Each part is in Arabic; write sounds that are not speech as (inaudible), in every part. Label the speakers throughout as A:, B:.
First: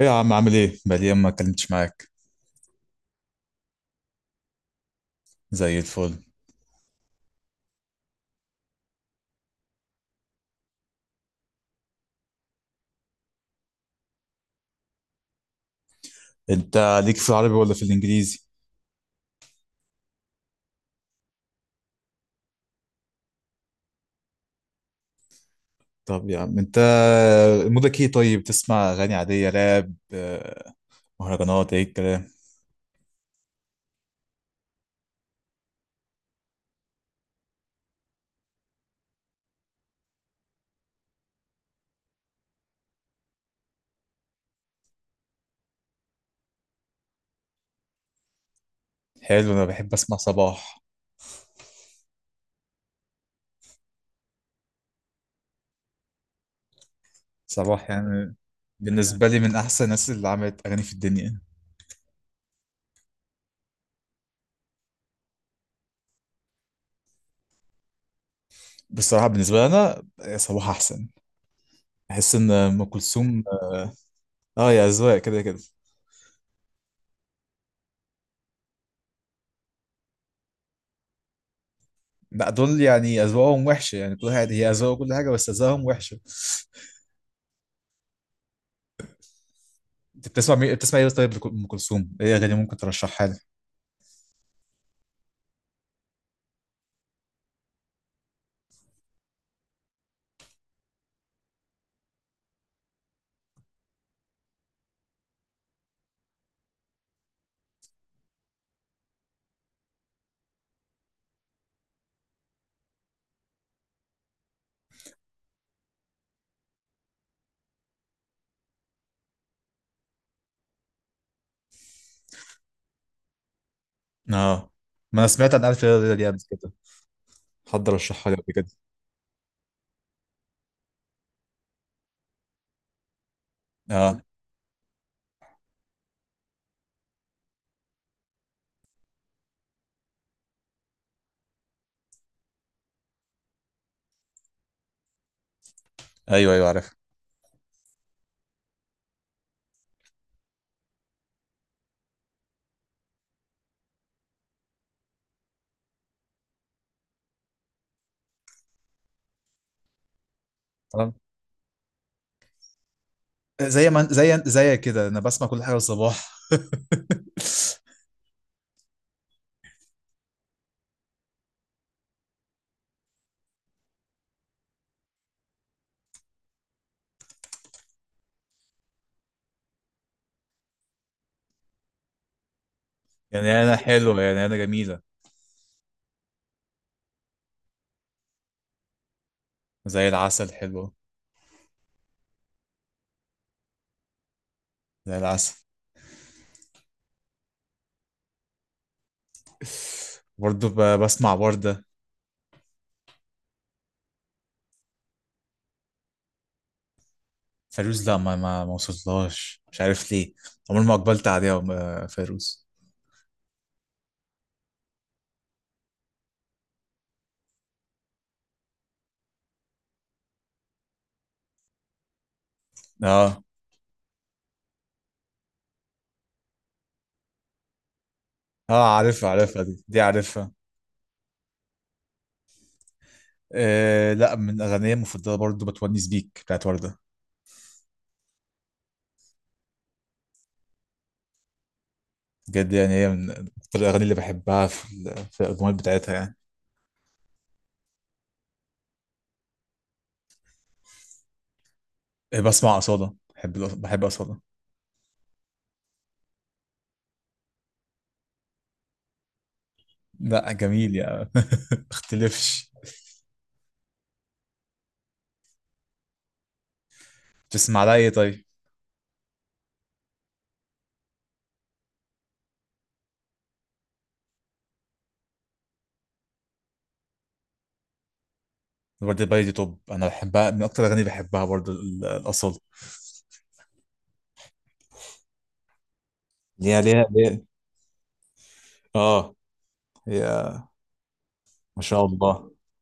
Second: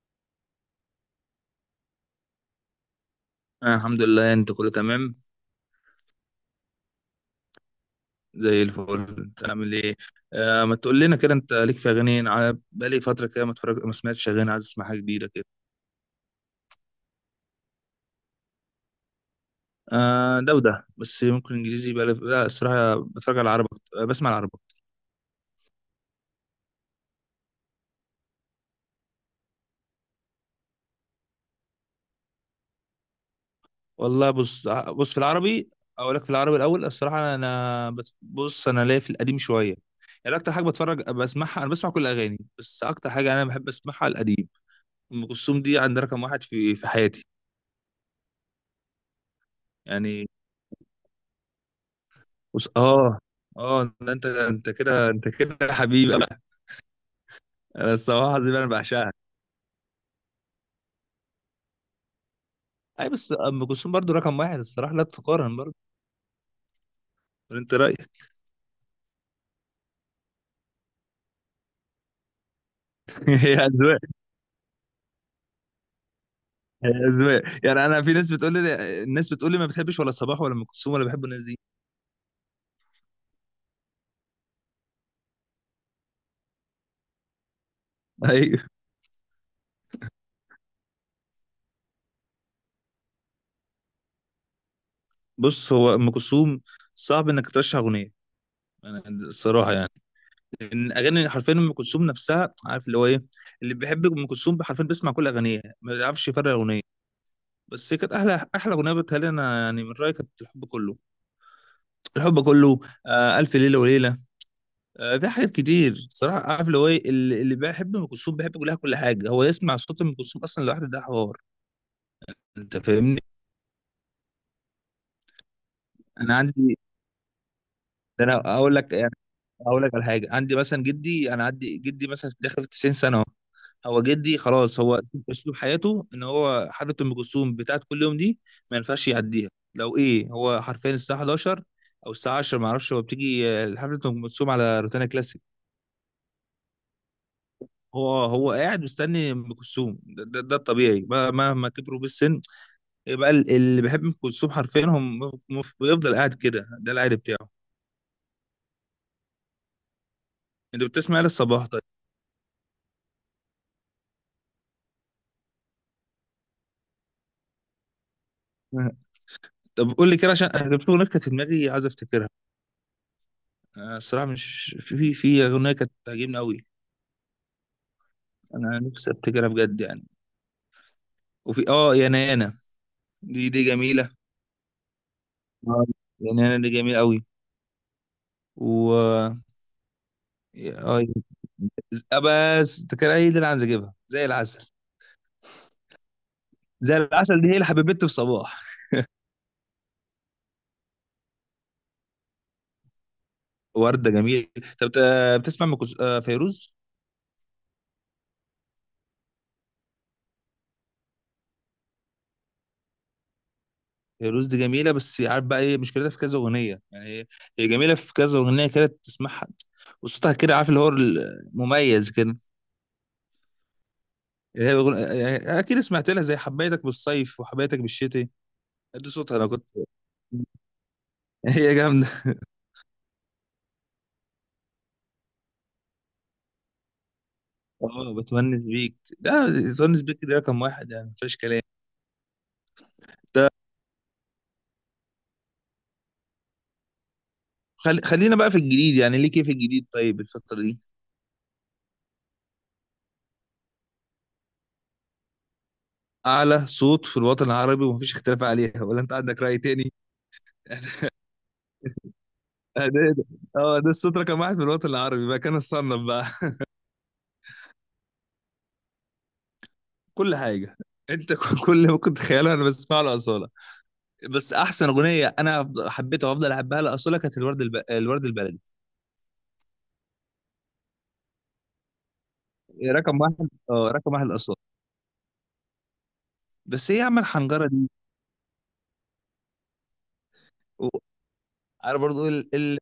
A: ايه يا عم، عامل ايه؟ بقالي يوم ما اتكلمتش معاك.
B: أنا الحمد لله، انت كله تمام؟
A: زي الفل.
B: زي الفل، انت عامل ايه؟ آه، ما تقول لنا كده، انت ليك في اغاني؟ انا بقالي فتره كده ما اتفرج، ما سمعتش اغاني، عايز اسمع حاجه جديده كده.
A: انت ليك في العربي ولا في الانجليزي؟
B: آه ده وده، بس ممكن انجليزي بقالي لا، الصراحه بتفرج على العربي أكتر- بسمع العربي.
A: طب يا عم انت، مودك ايه طيب؟ تسمع اغاني عادية، راب، مهرجانات، ايه الكلام؟
B: والله بص، بص في العربي. اقول لك في العربي الاول، الصراحه انا بص، انا ليا في القديم شويه. يعني اكتر حاجه بتفرج بسمعها، انا بسمع كل الاغاني، بس اكتر حاجه انا بحب اسمعها القديم. ام كلثوم دي عند رقم واحد في حياتي.
A: حلو، انا بحب اسمع
B: يعني
A: صباح.
B: بص، اه. اه، ده انت كده، انت كده يا حبيبي بقى.
A: صباح،
B: انا
A: يعني
B: الصراحه دي بقى انا بعشقها.
A: بالنسبة لي من احسن الناس اللي عملت اغاني في الدنيا.
B: اي، بس ام كلثوم برضو رقم واحد الصراحه، لا تقارن برضو. ولا انت رايك؟
A: بصراحة بالنسبة لي انا، صباح احسن. بحس ان ام
B: (laughs)
A: كلثوم.
B: هي
A: اه.
B: اذواق.
A: يا اذواق، كده كده.
B: هي اذواق يعني، انا في ناس بتقول لي، الناس بتقول لي ما بتحبش ولا صباح ولا ام كلثوم، ولا بحب الناس دي.
A: لا دول يعني اذواقهم وحشة، يعني كل واحد هي اذواق كل حاجة، بس اذواقهم وحشة.
B: (laughs) ايوه.
A: انت بتسمع بتسمع ايه طيب، ام كلثوم، ايه اغاني ممكن ترشحها لي؟
B: بص، هو ام كلثوم صعب انك ترشح اغنيه. انا الصراحه يعني، ان اغاني حرفيا ام كلثوم نفسها، عارف اللي هو ايه، اللي بيحب ام كلثوم حرفيا بيسمع كل اغانيها، ما بيعرفش يفرق اغنيه. بس هي كانت احلى احلى اغنيه بتهيألي انا، يعني من رايي كانت الحب كله. الحب كله. آه، الف ليله وليله. آه، في حاجات كتير صراحه، عارف اللي هو ايه، اللي بيحب ام كلثوم بيحب كلها، كل حاجه، هو يسمع صوت ام كلثوم اصلا لوحده ده حوار. انت فاهمني؟
A: اه، ما انا سمعت عن الف ليله وليله دي
B: انا
A: قبل كده.
B: عندي،
A: حد
B: ده
A: رشحها لي قبل
B: انا
A: كده.
B: اقول لك يعني، اقول لك على حاجه. عندي مثلا جدي، انا عندي جدي مثلا داخل في 90 سنه أهو. هو
A: اه،
B: جدي خلاص، هو اسلوب حياته ان هو حفله ام كلثوم بتاعت كل يوم دي ما ينفعش يعديها. لو ايه هو حرفيا الساعه 11 او الساعه 10، ما اعرفش، هو بتيجي حفله ام كلثوم على روتانا كلاسيك.
A: ايوه ايوه، عارف.
B: هو قاعد مستني ام كلثوم، ده الطبيعي. مهما كبروا بالسن، يبقى اللي بيحب ام كلثوم حرفيا هم بيفضل قاعد كده، ده العادي بتاعه. انت
A: تمام.
B: بتسمع للصباح طيب؟
A: زي ما زي زي كده انا بسمع كل حاجه الصباح. (laughs)
B: طب قول لي كده، عشان انا كان في اغنيه كانت في دماغي عايز افتكرها. أنا الصراحه مش، في اغنيه كانت تعجبني قوي، انا نفسي افتكرها بجد يعني. وفي يا نانا، دي
A: يعني
B: دي
A: انا
B: جميله.
A: حلوه، يعني انا جميله.
B: آه، يا نانا دي جميله قوي. و
A: زي العسل حلوه.
B: اه بس فاكرها هي دي اللي عايز اجيبها، زي العسل.
A: زي العسل.
B: زي العسل دي هي اللي حبيبتي في صباح.
A: برضه بسمع ورده.
B: وردة جميل. طب بتسمع ام كلث- آه، فيروز؟
A: فيروز، لا ما وصلتلهاش، مش عارف ليه. عمري ما اقبلت عليها فيروز.
B: فيروز دي جميلة، بس عارف بقى ايه مشكلتها؟ في كذا أغنية يعني هي، هي جميلة في كذا أغنية كده تسمعها. وصوتها كده عارف اللي هو المميز كده،
A: اه،
B: يعني هي يعني أكيد سمعت لها زي حبيتك بالصيف وحبيتك بالشتاء.
A: اه،
B: دي
A: عارفها
B: صوتها أنا
A: عارفها،
B: كنت
A: دي
B: (laughs)
A: دي عارفها.
B: هي جامدة.
A: آه، لا، من اغانيه المفضله برضه بتونس بيك بتاعت ورده.
B: اه، بتونس بيك ده، بتونس بيك ده رقم واحد يعني مفيش كلام.
A: بجد يعني، هي من
B: ده
A: اكتر الاغاني اللي بحبها في الاجمال بتاعتها يعني.
B: خلينا بقى في الجديد. يعني ليه كيف الجديد طيب الفترة دي؟
A: بسمع اصاله. بحب بحب اصاله.
B: أعلى صوت في الوطن العربي، ومفيش اختلاف عليها، ولا أنت عندك رأي تاني؟
A: لا جميل يعني. (laughs) اختلفش.
B: آه، ده إيه ده- اه، ده الصوت رقم واحد في الوطن العربي بقى، كان الصنف بقى.
A: تسمع لها ايه طيب؟
B: (laughs) كل حاجه. انت كل اللي ممكن تتخيله انا بسمعه لاصاله. بس احسن اغنيه انا حبيتها وافضل احبها لاصاله كانت الورد الورد البلدي.
A: ورده باي دي توب، انا بحبها من اكتر الاغاني اللي بحبها برضه الاصاله.
B: رقم واحد، اه رقم واحد لاصاله.
A: ليها
B: بس ايه يا
A: ليها
B: عم
A: ليها.
B: الحنجره دي.
A: اه، هي،
B: و-
A: ما
B: انا
A: شاء
B: برضو
A: الله.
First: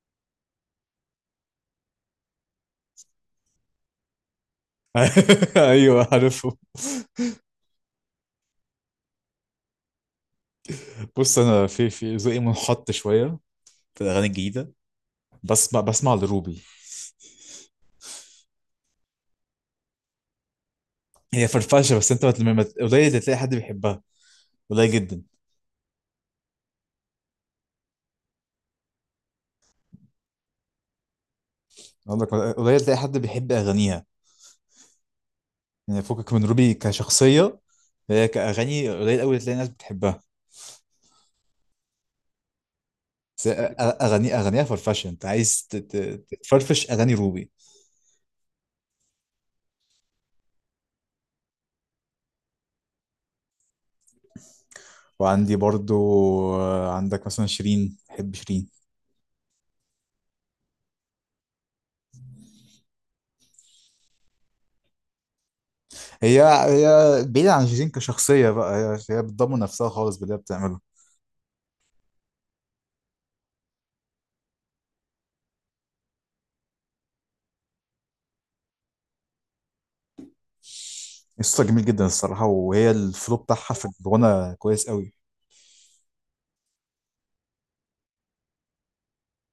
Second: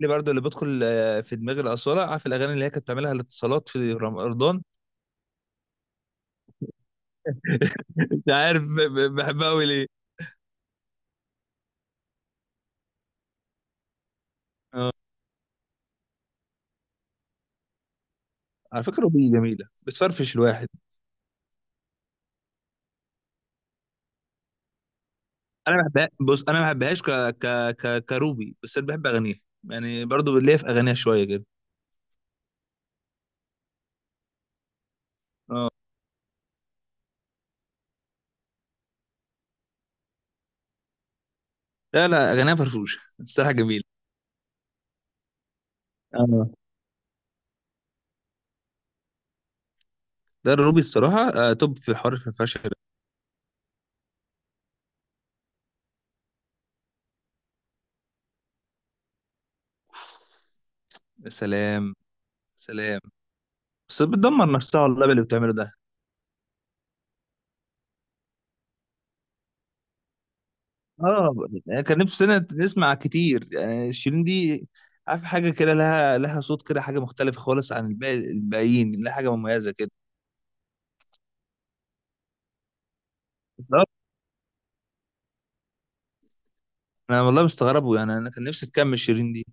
B: اللي برضو اللي بدخل في دماغي الاصاله، عارف الاغاني اللي هي كانت بتعملها الاتصالات في رمضان؟
A: (laughs) ايوه عارفه.
B: مش عارف بحبها قوي ليه.
A: بص انا في ذوقي منحط شويه في الاغاني الجديده.
B: اه،
A: بسمع لروبي.
B: على فكره اغنيه جميله بتفرفش الواحد.
A: هي فرفشه، بس انت قليل اللي تلاقي حد بيحبها. قليل جدا.
B: انا ما بحبها، بص انا ما بحبهاش ك... كروبي، بس انا بحب اغانيها، يعني برضو ليا في اغانيها شويه كده.
A: اقول لك، قليل تلاقي حد بيحب اغانيها،
B: اه،
A: يعني فكك من روبي كشخصيه. هي كاغاني قليل قوي تلاقي ناس بتحبها.
B: لا لا، اغانيها فرفوشه (laughs)
A: بس
B: الصراحه جميله.
A: اغاني اغانيها فرفشه. انت عايز
B: اه،
A: تفرفش اغاني روبي.
B: ده الروبي الصراحه توب في حوار الفرفشه ده.
A: وعندي برضو، عندك مثلا شيرين. بحب شيرين.
B: يا سلام، سلام. بس بتدمر نفسها والله باللي بتعمله ده.
A: هي بعيدة عن شيرين كشخصية بقى. هي بتضمن نفسها خالص باللي هي بتعمله.
B: اه، يعني كان نفسنا نسمع كتير يعني شيرين دي، عارف حاجه كده، لها صوت كده حاجه مختلفه خالص عن الباقيين، لها حاجه مميزه كده.
A: قصة جميل جدا الصراحة، وهي الفلو بتاعها في
B: بالظبط.
A: الغنى كويس قوي.
B: انا والله مستغربه يعني، انا كان نفسي تكمل شيرين دي.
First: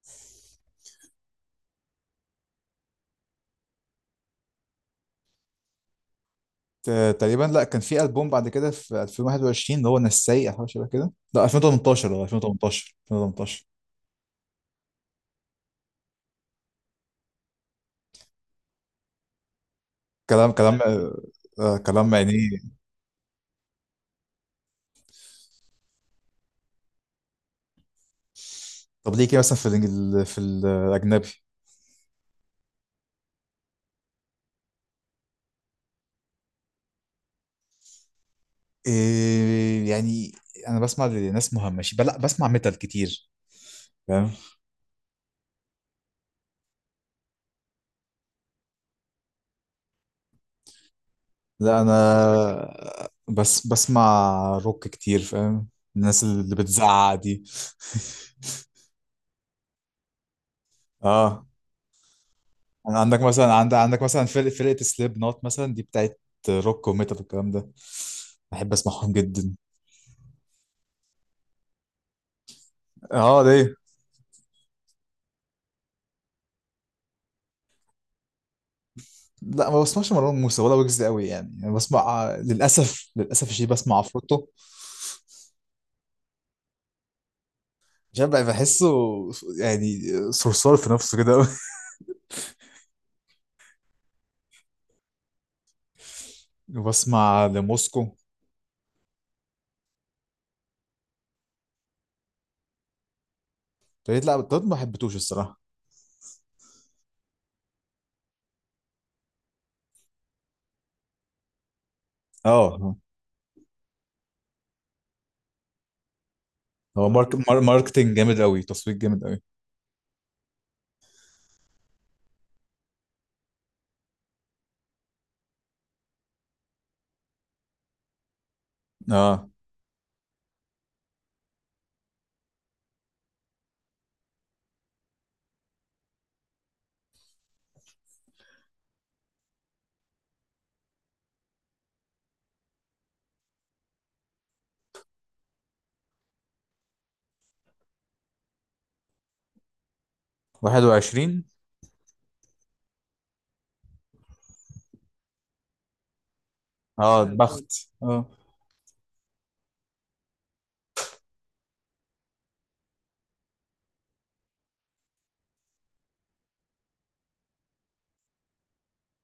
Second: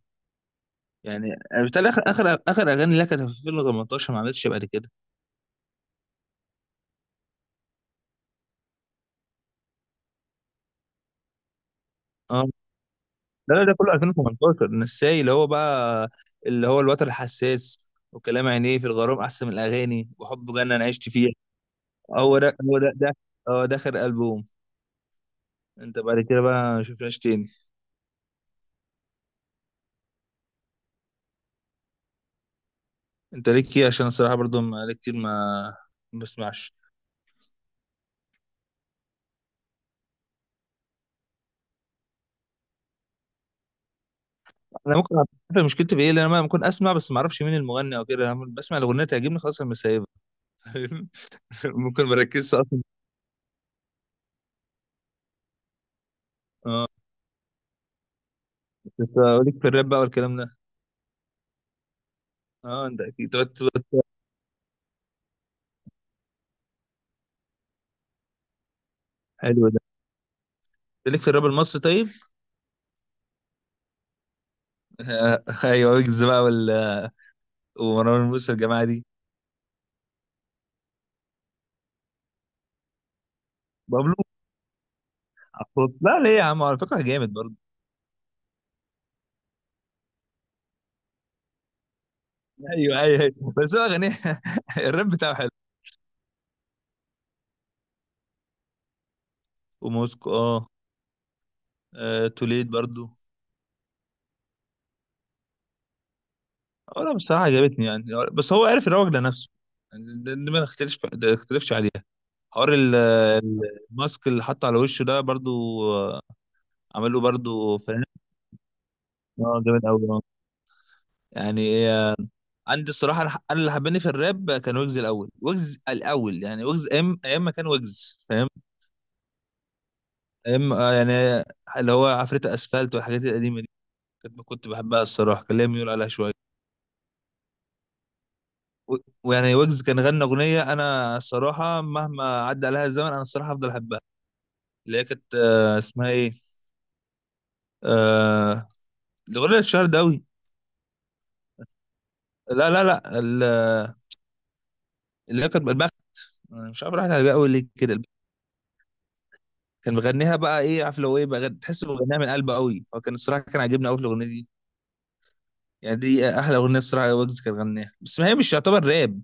B: يعني بالتالي اخر اغاني لها كانت في 2018، ما عملتش بعد كده.
A: تقريبا، لا كان في ألبوم بعد كده في 2021، اللي هو نساي أو حاجة شبه كده. لا 2018. اه
B: اه،
A: 2018،
B: لا لا،
A: 2018.
B: ده كله 2018، نساي اللي هو بقى، اللي هو الوتر الحساس، وكلام عينيه في الغرام احسن من الاغاني،
A: كلام،
B: وحب جنه
A: كلام،
B: انا عشت فيها.
A: كلام يعني.
B: هو ده هو ده ده هو ده اخر البوم. انت بعد كده بقى ما شفناش تاني.
A: طب ليه كده مثلا في الأجنبي؟
B: انت ليك ايه؟ عشان الصراحه برضو بقالي كتير ما بسمعش.
A: إيه يعني؟ أنا بسمع لناس مهمشة، لا بسمع ميتال كتير، فاهم.
B: انا ممكن أعرف مشكلتي في ايه، لان انا ممكن اسمع بس ما اعرفش مين المغني او كده، أنا بسمع الاغنيه تعجبني خلاص انا مسايبها. (laughs)
A: لا
B: ممكن ما اركزش اصلا.
A: أنا بس بسمع روك كتير، فاهم، الناس اللي
B: آه.
A: بتزعق دي.
B: كنت اقول لك في الراب بقى والكلام ده.
A: (laughs) اه.
B: اه،
A: يعني
B: انت
A: عندك
B: اكيد تقعد
A: مثلا، عندك مثلا فرقة سليب نوت مثلا، دي بتاعت روك وميتال والكلام ده، بحب اسمعهم جدا.
B: حلو ده. ليك في الراب المصري طيب؟
A: اه ليه.
B: آه، (laughs) ايوه، ويجز بقى ومروان موسى والجماعه دي.
A: لا ما بسمعش مروان موسى ولا ويجز قوي يعني. انا بسمع، للاسف للاسف شيء، بسمع
B: بابلو
A: عفروتو.
B: أخوك. لا ليه يا عم، على فكره جامد برضه.
A: عشان بقى بحسه، يعني، صرصار في نفسه كده قوي.
B: ايوه ايوه أيوة. بس هو غني (laughs) الراب بتاعه حلو.
A: (laughs) وبسمع لموسكو.
B: وموسكو اه. آه، توليد برضه.
A: فريد، لا ده ما حبيتوش الصراحة.
B: اه، لا بصراحه عجبتني يعني، بس هو عارف يروج لنفسه، يعني ده ما نختلفش، ده نختلفش عليها. حوار
A: اه،
B: الماسك اللي حطه على وشه ده برضه، آه،
A: هو
B: عمل له برضه فنان.
A: ماركتينج جامد قوي، تصوير جامد قوي.
B: اه، جامد قوي، يعني عندي الصراحه، انا اللي حباني في الراب كان ويجز الاول، ويجز الاول يعني، ويجز ايام ايام ما كان ويجز فاهم؟
A: اه،
B: ايام يعني، اللي هو عفريت اسفلت والحاجات القديمه دي، كنت بحبها الصراحه، كان ليا ميول عليها شويه. و- ويعني ويجز كان غنى اغنيه انا الصراحه مهما عدى عليها الزمن انا الصراحه هفضل احبها، اللي هي كانت اسمها ايه، آه، الاغنيه الشهر ده قوي.
A: 21.
B: لا لا لا اللي هي كانت البخت. أنا مش عارف راحت على
A: اه
B: بالي قوي ليه
A: بخت.
B: كده.
A: اه،
B: كان مغنيها بقى ايه عارف لو ايه بقى، تحسه مغنيها من قلبه قوي، فكان الصراحه كان عاجبني قوي في الاغنيه دي، يعني دي احلى اغنيه الصراحه ويجز كان غناها، بس ما هي مش يعتبر راب،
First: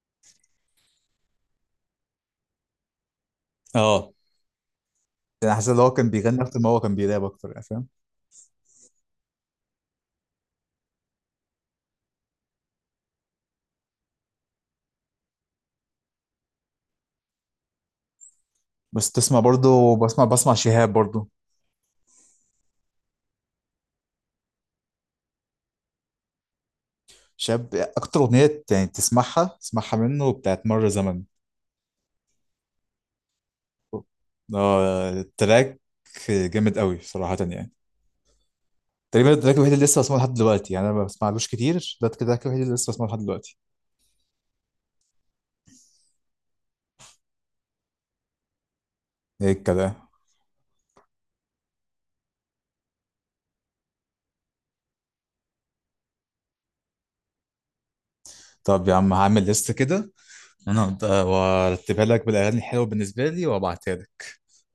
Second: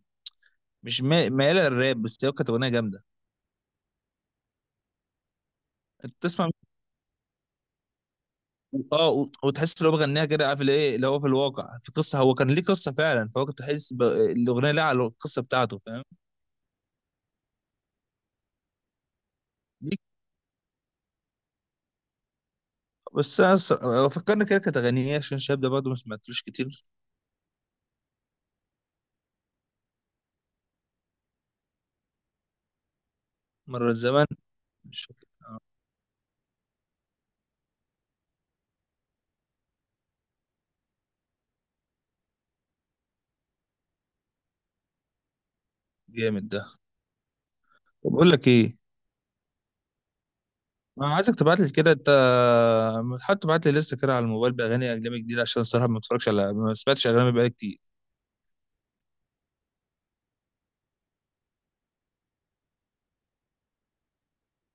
B: مش مايله للراب، بس هي كانت اغنيه جامده.
A: اه، انا حاسس ان هو كان
B: انت
A: بيغني
B: تسمع،
A: اكتر ما هو كان بيراب اكتر، يعني فاهم.
B: اه، وتحس لو بغنيها كده، عارف اللي ايه، اللي هو في الواقع في قصه، هو كان ليه قصه فعلا، فهو كنت تحس الاغنيه لها على القصه بتاعته، فاهم؟
A: بس تسمع برضه،
B: ليه؟
A: بسمع شهاب برضه.
B: بس انا فكرني كده كانت اغانيه إيه، عشان الشاب ده برضه ما سمعتلوش كتير.
A: شهاب اكتر اغنيه يعني تسمعها تسمعها منه بتاعت مر زمن.
B: مره زمان، مش
A: اه
B: فاكر.
A: التراك جامد قوي صراحه يعني. تقريبا التراك الوحيد اللي لسه بسمعه لحد دلوقتي، يعني انا ما بسمعلوش كتير، ده التراك الوحيد اللي لسه بسمعه لحد دلوقتي.
B: جامد ده. طب اقول لك ايه،
A: ايه الكلام؟
B: انا عايزك تبعت لي كده انت، حتى تبعت لي لسه كده على الموبايل باغاني اجنبي جديده، عشان الصراحه ما بتفرجش، على ما سمعتش اجنبي بقالي كتير.
A: طب يا عم هعمل ليست كده انا، وارتبها لك بالاغاني الحلوه بالنسبه لي وابعتها لك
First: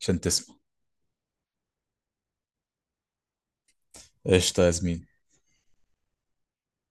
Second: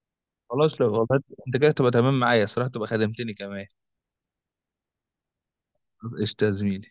A: عشان تسمع.
B: خلاص، لو والله انت كده تبقى تمام معايا الصراحه، تبقى خدمتني كمان.
A: قشطه يا زميلي.
B: قشطه يا زميلي.